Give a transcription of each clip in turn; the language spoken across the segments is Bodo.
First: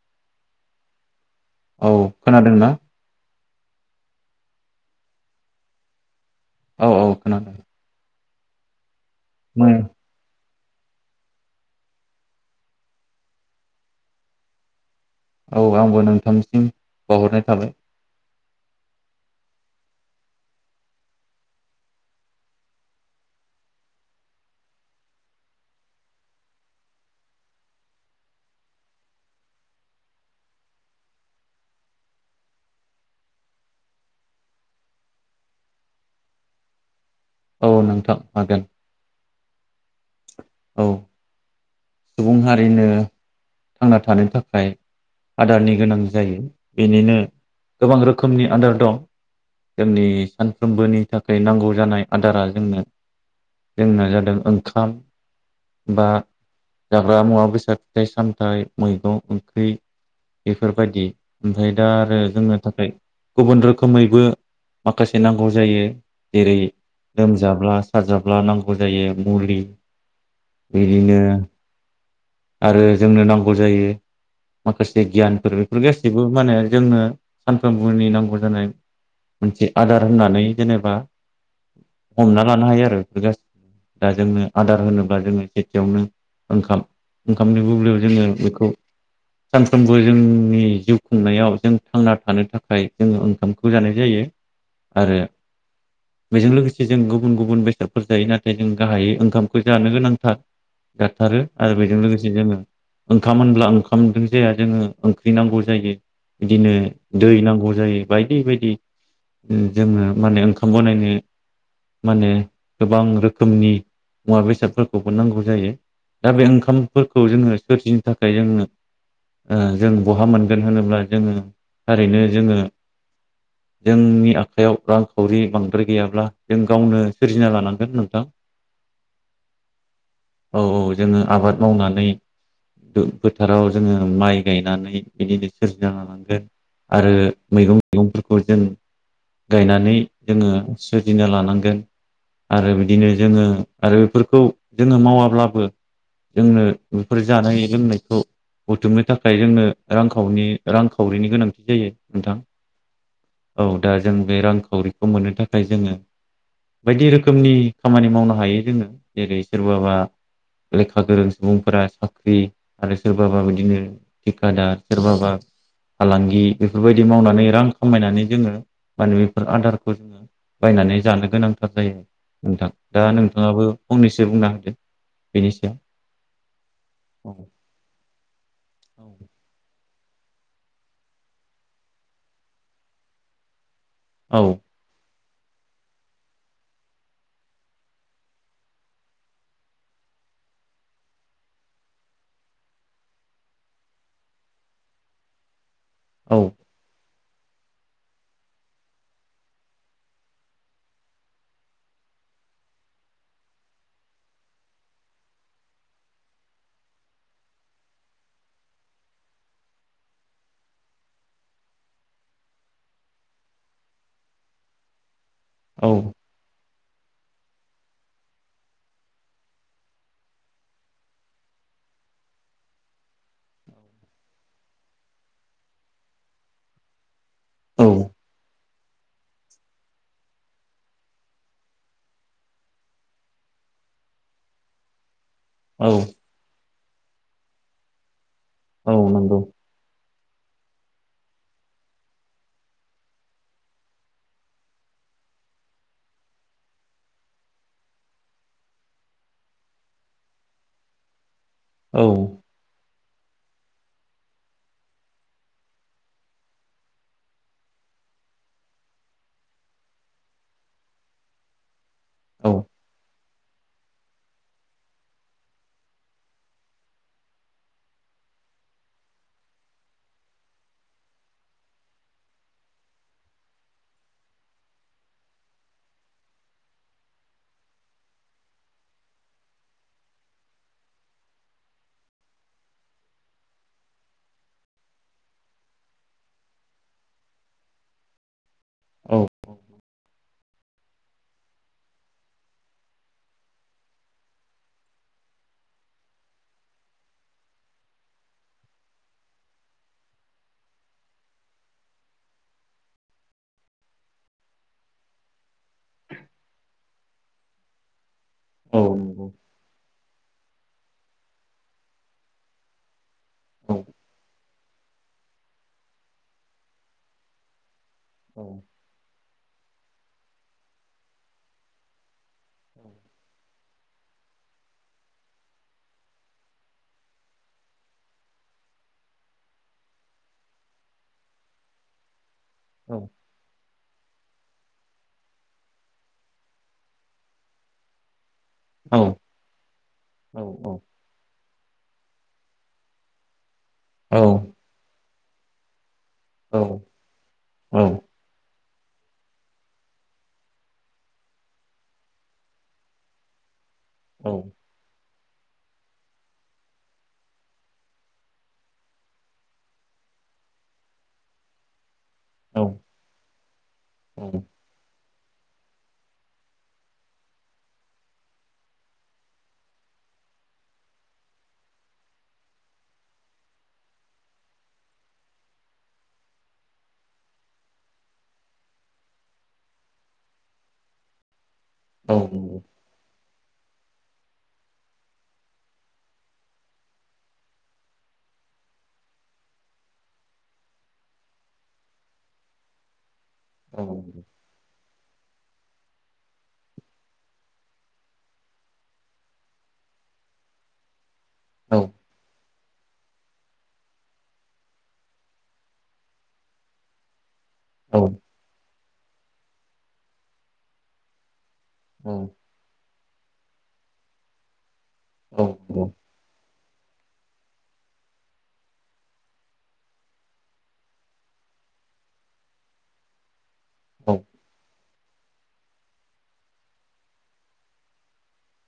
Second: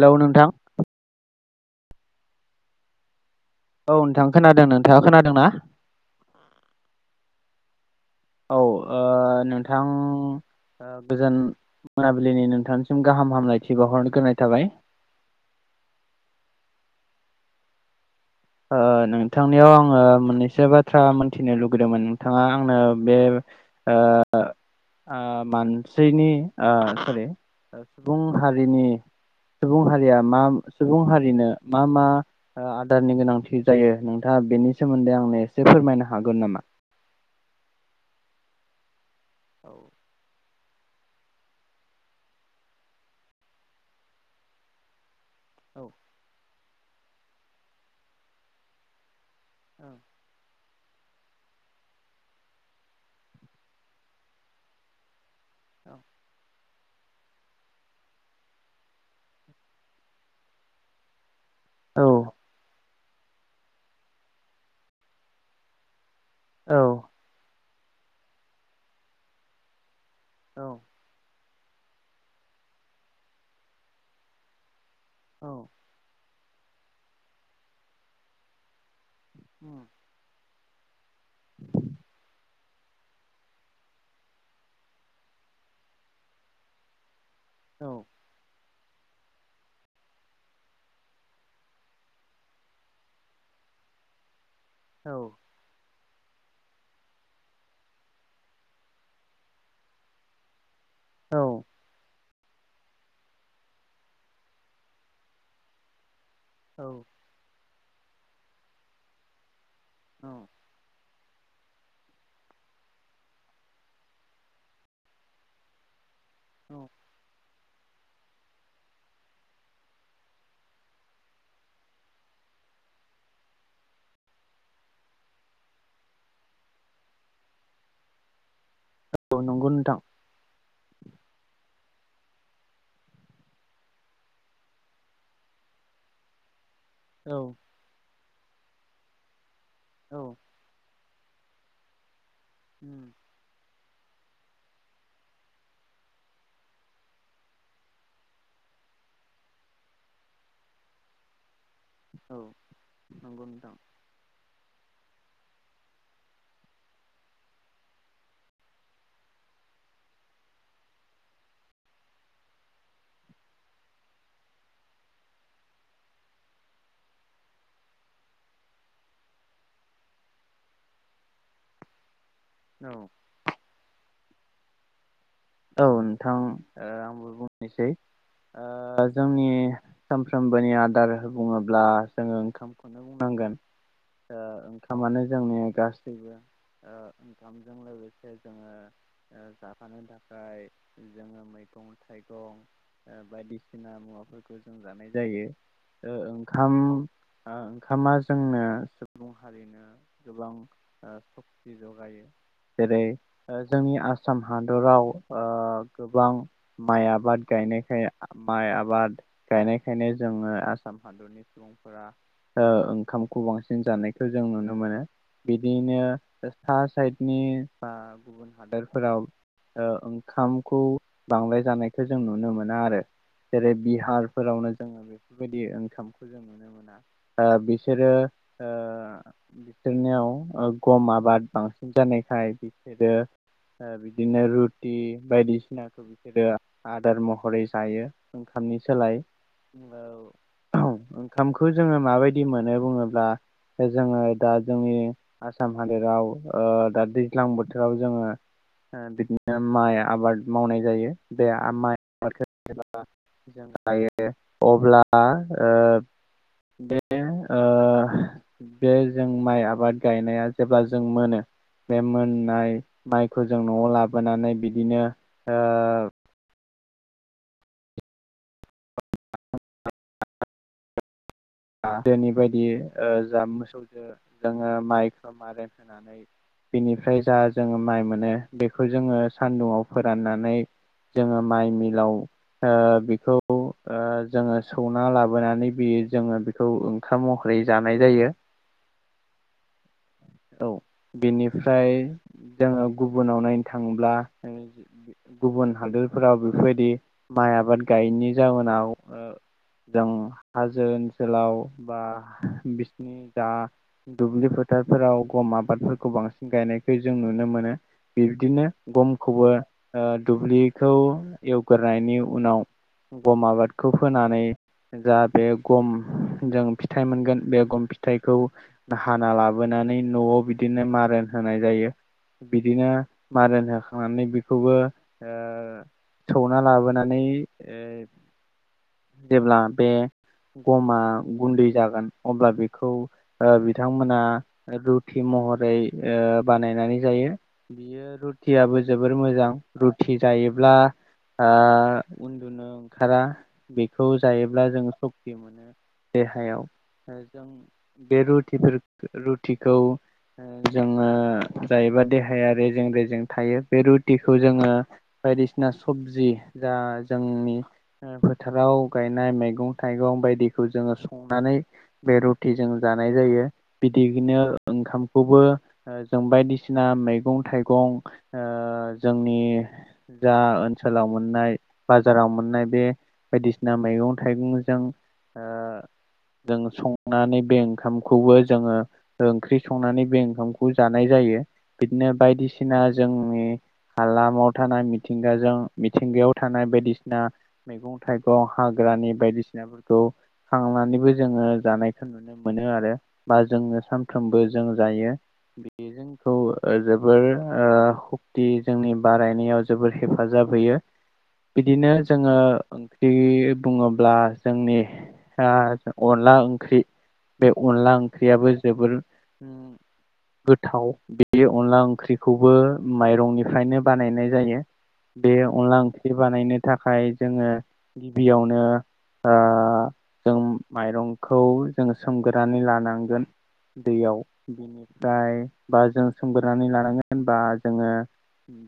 हेलौ नोंथां। औ खोनादोंना? औ नोंथां खोनादों, नोंथाङा खोनादोंना? औ औ खोनादों। औ ओ मो नोंथां। ओ गोजोन मोनाबिलिनि नोंथांनिसिम गाहाम हामलायथि बावहरग्रोनाय थाबाय। औ आंबो नोंथांसिम बावहरनाय थाबाय। ओ नोंथांनियाव आङो मोननैसो बाथ्रा मोनथिनो लुगैदोंमोन नोंथाङा आंनो बे ओ ओ मानसैनि ओ सरि ओ सुबुं हारिनि सुबुं हारिया मा सुबुं हारिनो मा मा आदारनि गोनां थि जायो, नोंथाङा बेनि सोमोन्दै आंनो एसे फोरमायनो हागोन नामा? औ नोंथां हागोन। औ। औ। सुबुं हारिनो थांना थानो थाखाय आदारनि गोनां जायो। बेनिनो गोबां रोखोमनि आदार दं जोंनि सान फ्रोमबोनि थाखाय नांगौ जानाय आदारा जोंनो जोंना जादों ओंखाम। बा जाग्रा मुवा बेसाद फिथाइ सामथाइ, मैगं, ओंख्रि बेफोरबायदि, ओमफ्राय दा औ आरो जोंनो थाखाय गुबुन रोखोमैबो माखासे नांगौ जायो जेरै औ लोमजाब्ला साजाब्ला नांगौ जायो मुलि औ बिदिनो आरो जोंनो नांगौ जायो माखासे गियानफोर औ बेफोर गासैबो माने जोंनो सानफ्रोमबोनि नांगौ जानाय [inaudible] मोनसे आदार होननानै जेनेबा हमना लानो हायो आरो बेफोरबो दा जोंनो आदार होनोबा जोङो एसेयावनो ओंखाम ओंखामनि बुब्लियाव जोङो बेखौ [inaudible] सानफ्रोमबो जोंनि जिउ खुंनायाव जों थांना थानो थाखाय जोङो ओंखामखौ जानाय जायो। औ आरो बेजों लोगोसे जों गुबुन गुबुन बेसादफोर जायो, नाथाय जों गाहायै ओंखामखौ जानो गोनांथार। दा औ जोङो ओंखाम होनब्ला ओंखामजों जाया जोङो ओंख्रि नांगौ जायो। बिदिनो औ दै नांगौ जायो, बायदि बायदि। जोङो माने औ ओंखाम बनायनो माने गोबां रोखोमनि मुवा बेसादफोरखौबो नांगौ जायो दा बे ओंखामफोरखौ जोङो सोरजिनो थाखाय जोंङो जों बहा मोनगोन होनोब्ला जोङो थारैनो जोङो [inaudible] जोंनि आखायाव रांखावरि बांद्राय गैयाब्ला जों गावनो सोरजिना लानांगोन नोंथां औ नंगौ नोंथां औ औ जोङो आबाद मावनानै नै फोथाराव जोङो माइ गायनानै बिदिनो सोरजिना लानांगोन आरो औ मैगं मैगंफोरखौ जों गायनानै उम जोङो सोरजिना लानांगोन आरो बिदिनो जोङो आरो बेफोर खौ जोङो मावाब्लाबो जोंनो बेफोर जानाय लोंनायखौ बुथुमनो थाखाय जोंनो रांखावनि रांखावरिनि गोनांथि जायो नोंथां औ नंगौ औ नोंथां दा जों बे रांखावरिखौ मोननो थाखाय जोङो बायदि रोखोमनि खामानि मावनो हायो जोङो जेरै सोरबाबा लेखा गोरों सुबुंफोरा साख्रि आरो सोरबाबा बिदिनो थेकादार सोरबाबा फालांगि बेफोरबायदि मावनानै रां खामायनानै जोङो माने बेफोर आदारखौ जोङो बायनानै जानो गोनांथार जायो नोंथां औ दा नोंथाङाबो फंनैसो बुंना होदो बेनि सायाव औ नोंथां ओ आंबो औ बुंनोसै ओ जोंनि सानफ्रोमबोनि आदार बुङोब्ला जोङो ओंखामखौनो बुंनांगोन औ ओ ओंखामानो जोंनि गासैबो ओ ओंखामजों लोगोसे जोङो जाफानो थाखाय [unintelligible] जोङो मैगं थाइगं ओ बायदिसिना मुवाफोरखौ जों जानाय जायो ओ औ ओंखाम ओंखामा जोंनो [unintelligible] हारिनो गोबां ओ सक्ति जगायो जेरै जोंनि आसाम हादराव ओ गोबां माइ आबाद गायनायखाय माइ आबाद गायनायखायनो जोङो आसाम आसाम हादरनि सुबुंफोरा ओंखामखौ बांसिन जानायखौ जों नुनो मोनो औ बिदिनो सा साइदनि बा गुबुन हादोरफोराव ओ ओं ओंखामखौ बांलाय जानायखौ जों नुनो मोना आरो जेरै बिहारफोरावनो जोङो बे बेफोरबायदि ओंखामखौ जों नुनो मोना बा औ बिसोरो बिसोरनियाव गम आबाद बांसिन जानायखाय बिसोरो ओ बिदिनो रुटि औ बायदिसिनाखौ बिसोरो आदार महरै जायो ओंखामनि औ सोलाय नंगौ [unintelligible] ओंखामखौ जोङो माबायदि मोनो बुङोब्ला जोङो दा जोंनि आसाम हादोराव ओ दा दैज्लां बोथोराव जोङो ओ बिदिनो माइ आबाद मावनाय जायो बे आ माइ औ आबादखौ एबा जों हायो अब्ला ओ बे ओ बे जों माइ आबाद गायनाया जेब्ला जों मोनो बे औ मोननाय माइखौ जों नआव लाबोनानै बिदिनो ओ दोनि बायदि जा मोसौजों जोङो माइखौ मारेन होनानै बिनिफ्राय जा जोङो माइ मोनो बेखौ जोङो सानदुंआव फोराननानै जोङो माइ मिलाव ओ बेखौ ओ जोङो सौना लाबोनानै बि बि जोङो बेखौ ओंखाम महरै जानाय जायो औ [unintelligible] औ बेनिफ्राय जोङो गुबुनाव नायनो थाङोब्ला गुबुन हादोरफोराव बेफोरबायदि माइ आबाद गायैनि जाउोनाव ओ जों हाजो ओनसोल ओनसोलाव बा बिसिनि दा दुब्लि फोथारफोराव गम आबादफोरखौ बांसिन गायनायखौ जों नुनो मोनो बिब्दिनो औ नंगौ गमखौबो दुब्लिखौ एवगोरोनायनायनि उनाव गम आबादखौ औ फोनानै जा बे गम जों फिथाइ मोनगोन बे गम फिथाइखौ हाना लाबोनानै न'आव बिदिनो मारोन होनाय जायो। बिदिनो औ मारोन होखांनानै बिखौबो ओ सौना लाबोनानै ओ जेब्ला बे गमा गुन्दै जागोन अब्ला बिखौ औ ओ बिथां मोना रुथि महरै ओ बानायनानै जायो बियो रु टियाबो औ जोबोर मोजां रुथि औ जायोब्ला औ ओ उन्दुनो ओंखारा बिखौ औ जायोब्ला जों सक्ति मोनो। देहायाव जों औ बे रुथिफोर रुथिखौ ओ जोङो जायोबा देहाया रेजें रेजें थायो बे रुटिखौ औ जोङो बायदिसिना सबजि जा जोंनि ओ फोथाराव गायनाय मेगं थाइगं बायदिखौ जोङो संनानै बे रुटि जों जानाय जायो। बिदिनो- ओंखामखौबो ओ जों बायदिसिना मेगं थाइगं ओ जोंनि जा ओनसोलाव मोननाय बाजाराव मोननाय बे बायदिसिना मैगं थाइगं जों ओ जों संनानै बे ओंखामखौबो जोङो ओंख्रि संनानै बे ओंखामखौ जानाय जा यो औ बिदिनो नंगौ बायदिसिना जोंनि हालामाव थानाय मिथिंगाजों मिथिंगायाव थानाय बायदिसिना मैगं थाइगं हाग्रा रानि बायदिसिनाफोरखौ खांनानैबो जोङो जानायखौ नुनो मोनो आरो बा औ जोङो नंगौ सानफ्रोमबो जों जायो। बियो जोंखौ जोबोर ओ सक्ति जोंनि बारायनायाव जोबोर हेफा जाब होयो औ नंगौ बिदिनो जोङो ओंख्रि बुङोब्ला जोंनि आ अनला ओंख्रि बे अनला ओंख्रियाबो जोबोर ओम गोथाव बि अनला ओंख्रिखौबो माइरंनिफ्रायनो बानायनाय जायो। बे अनला ओंख्रि बानायनो थाखाय जोङो गिबियावनो ओ जों माइरंखौ जों सोमगोरोनानै लानांगोन। दैयाव बिनिफ्राय बा जों सोमगोरोनानै लानांगोन बा जोङो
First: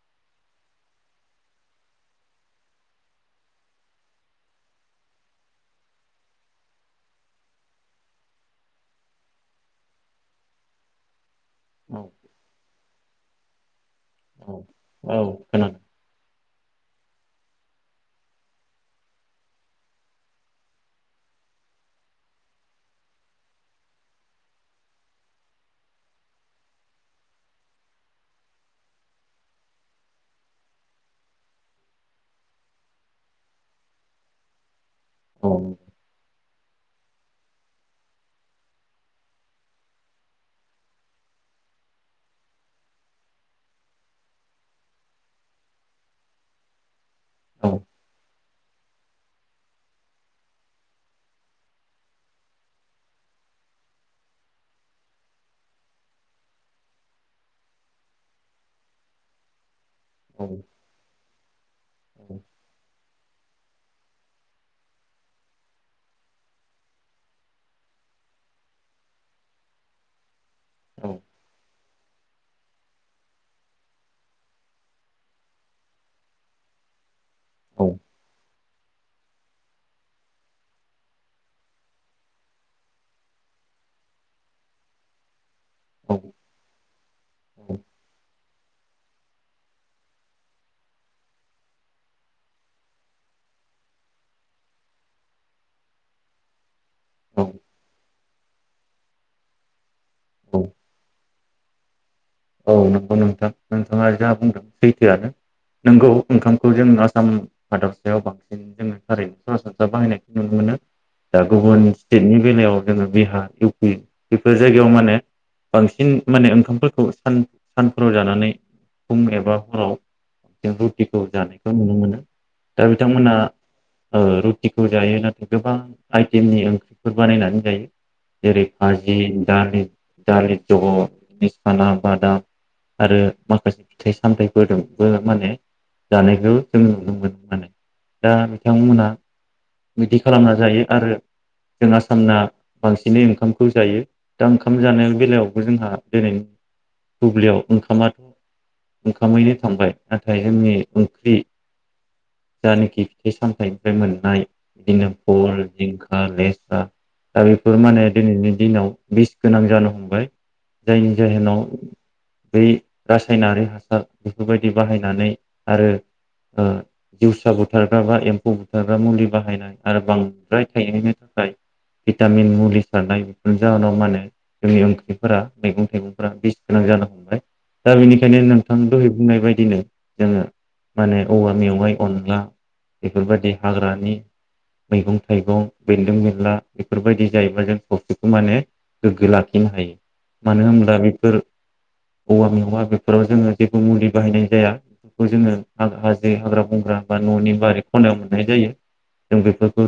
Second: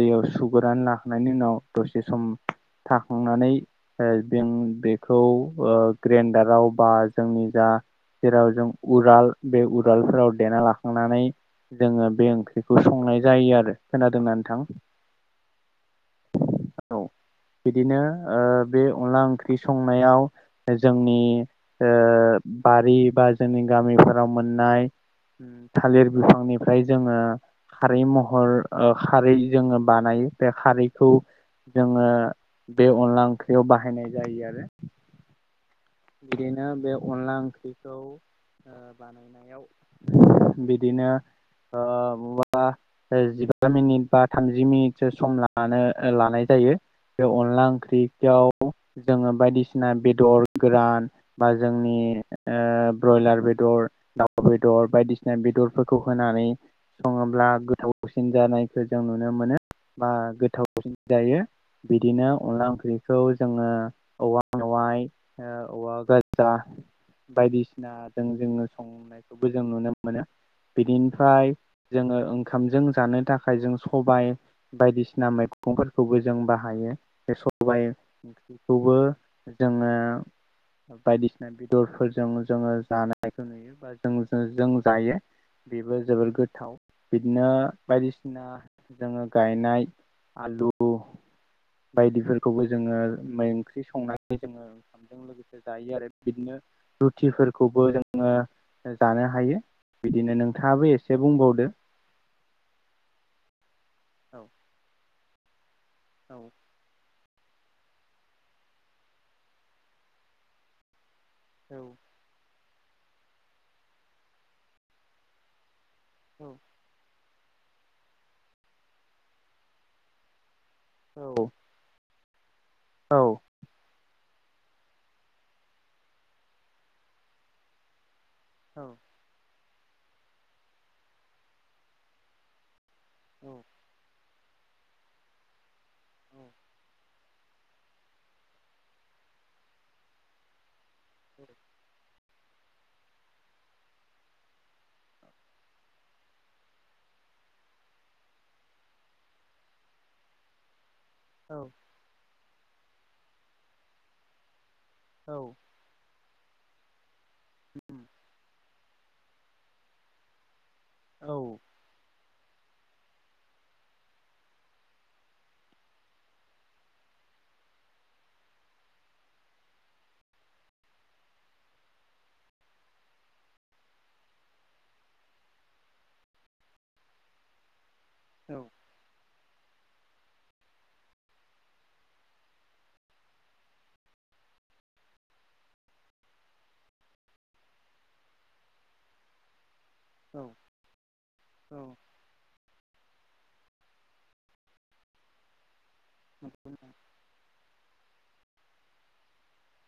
दैयाव सुगुरानो लाखांनायनि उनाव दसे सम थाखांनानै ओ बें बेखौ ओ ओ ग्रेन्डाराव बा जोंनि जा जेराव जों उराल बे उरालफोराव देना लाखांनानै जोङो बे ओंख्रिखौ संनाय जायो आरो। खोनादोंना औ नोंथां औ खोनादों। औ बिदिनो ओ बे अनला ओंख्रि स संनायाव जोंनि ओ बारि बा जोंनि गामिफोराव मोनना आय ओम थालिर बिफांनिफ्राय जोङो खारै महर ओ खारै जोङो बानायो बे खारैखौ जोङो बे अनला ओंख्रियाव बाहायनाय जायो आ औ। बिदिनो बे अनला ओंख्रिखौ ओ बानायनायाव बिदिनो ओ बा जिबा मिनिट बा थामजि मिनिसो सम लानो लानाय जायो। यो बे औ अनला ओंख्रियाव जोङो बायदिसिना बेदर गोरान बा जोंनि ओ ब्रयलार बेदर, दाउ बेदर बायदिसिना बे दरफोरखौ होनानै सङोब्ला गोथावसिन जानायखो जों नुनो मोनो। बा औ गोथावसिन जायो बिदिनो अनला ओंख्रिखौ जोङो औवा मेवाय, ओ उवा गाजा बायदिसिनाजों जोङो संनायखौबो जों नुनो मोनो बिदिनिफ्राय जोङो ओंखामजों जानो थाखाय जों सबाय बायदिसिना मैगंफोरखौबो जों बाहायो। बे सबाय ओंख्रिखौबो जोङो बायदिसिना बेदरफोरजों जोङो जानायखौ नुयो, बा जों जों जायो। बेबो जोबोर गोथाव बिदिनो बायदिसिना जोङो गायनाय आलु बायदिफोरखौबो जोङो ओंख्रि संनानै जोङो ओंखामजों लोगोसे जायो। आरो बिदिनो रुथिफोरखौबो जोङो जानो हायो। बिदिनो नोंथाङाबो एसे बुंबावदो। औ नंगौ नोंथां नोंथाङा जा औ बुंदों सैथोआनो नोंगौ औ ओंखामखौ जों आसाम हादरसायाव बांसिन जोङो थारैनो सरासनस्रा बाहायनायखौ नुनो मोनो। दा औ गुबुन स्टेटनि बेलायाव जोङो बिहार इउपि बेफोर जायगायाव माने बांसिन औ माने ओंखामफोरखौ सान सानफोराव जानानै फुं एबा हराव जों रुथिखौ औ जानायखौ नुनो मोनो दा औ बिथांमोना ओ रुटिखौ जायो नाथाय गोबां आइटेमनि ओंख्रिफोर बानायनानै जायो। जेरै औ खाजि दालि दालि जग' बि साना बादाम। आरो माखासे फिथाइ सामथाइफोरजोंबो माने जानायखौ जों नुनो मोनो। दा बिथांमोना बिदि खालामना जायो आरो जोंना सानना बांसिनै ओंखामखौ जायो। दा ओंखाम जानाय बेलायावबो जोंहा दिनैनि बुब्लियाव ओंखामाथ' ओंखामैनो थांबाय नाथाय जोंनि ओंख्रि औ जानेखि फिथाइ सामथाइनिफ्राय मोननाय बिदिनो औ भल जिंखा लेस्रा दा बेफोर माने दिनैनि दिनाव बिस गोनां जानो हमबाय। जायनि औ जाहोनाव बै रासायनारि हासार बेफोरबायदि बाहायनानै आरो ओ जिउसा बुथारग्रा बा एम्फौ बुथारग्रा मुलि बाहायनाय आरो बांद्राय थायैनि थाखाय भिटामिन मुलि सारनाय बेफोरनि जाहोनाव माने जोंनि ओंख्रिफोरा मैगं थाइगंफोरा बिस गोनां जानो हमबाय दा बेनिखायनो नोंथां दहै बुंनाय बाय दिनो जोङो माने औवा मेवाइ अनला बेफोरबायदि हाग्रानि मैगं थाइगं बेन्दों बेनला बेफोरबायदि जायोबा जों सावस्रिखौ माने गोग्गो लाखिनो हायो। मानो होमब्ला बेफोर औवा मेवा बेफोराव जोङो जेबो मुलि बाहायनाय जाया बेखौ जोङो हा-हाजो हाग्रा बंग्रा बा न'नि बारि खनायाव मोननाय जायो। जों बेफोरखौ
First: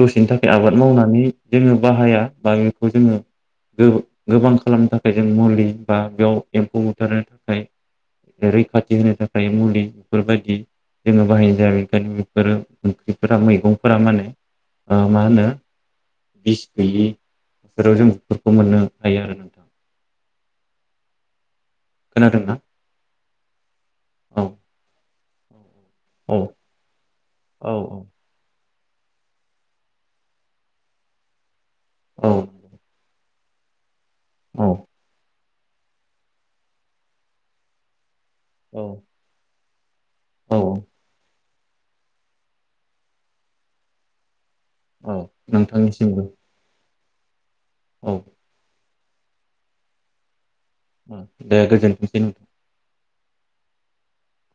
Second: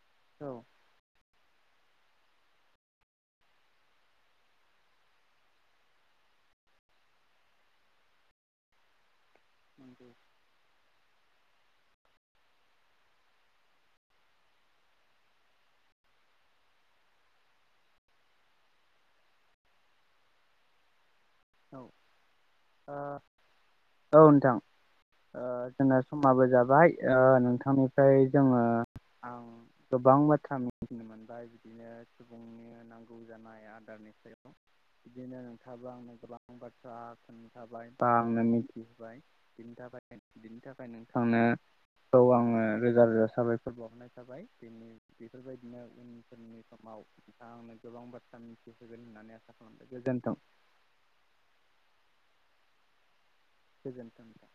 दसेनि थाखाय आबाद मावनानै जोङो बाहाया बा बेखौ जोङो गो-गोबां खालामनो था खाय जों मुलि बा बेयाव एम्फौ बुथारनो थाखाय रैखाथि होनो था खाय मुलि बेफोरबायदि जोङो बाहायनाय जाया बेखायनो बेफोरो ओंख्रिफोरा मैगंफोरा माने ओ मा होनो बिस गैयि फोराव जों बेफोरखौ मोननो हायो आरो नोंथां। औ खोनादोंना आ औ नोंथां। आ जोंना औ समाबो जाबाय औ औ नोंथांनिफ्राय जोङो आं गोबां बाथ्रा मिथिनो मोनबाय बिदिनो औ सुबुंनि नांगौ जानाय आदारनि सायाव औ। बिदिनो नोंथाङाबो आंनो गोबां बाथ्रा खोन्थाबाय बा आंनो मिथि औ होबाय बिनि थाखाय औ बिनि थाखाय नोंथांनो खौ आङो रोजा रोजा साबायखर बावहरनाय थाबाय। दिनै औ बेफोरबायदिनो उननि नोंथांनिसिमबो फोरनि समाव नोंथाङा आंनो गोबां औ बाथ्रा मिथिहोगोन होननानै आसा खालामदों गोजोन्थों। अ दे गोजोनथोंसै नोंथां। गोजोनथों।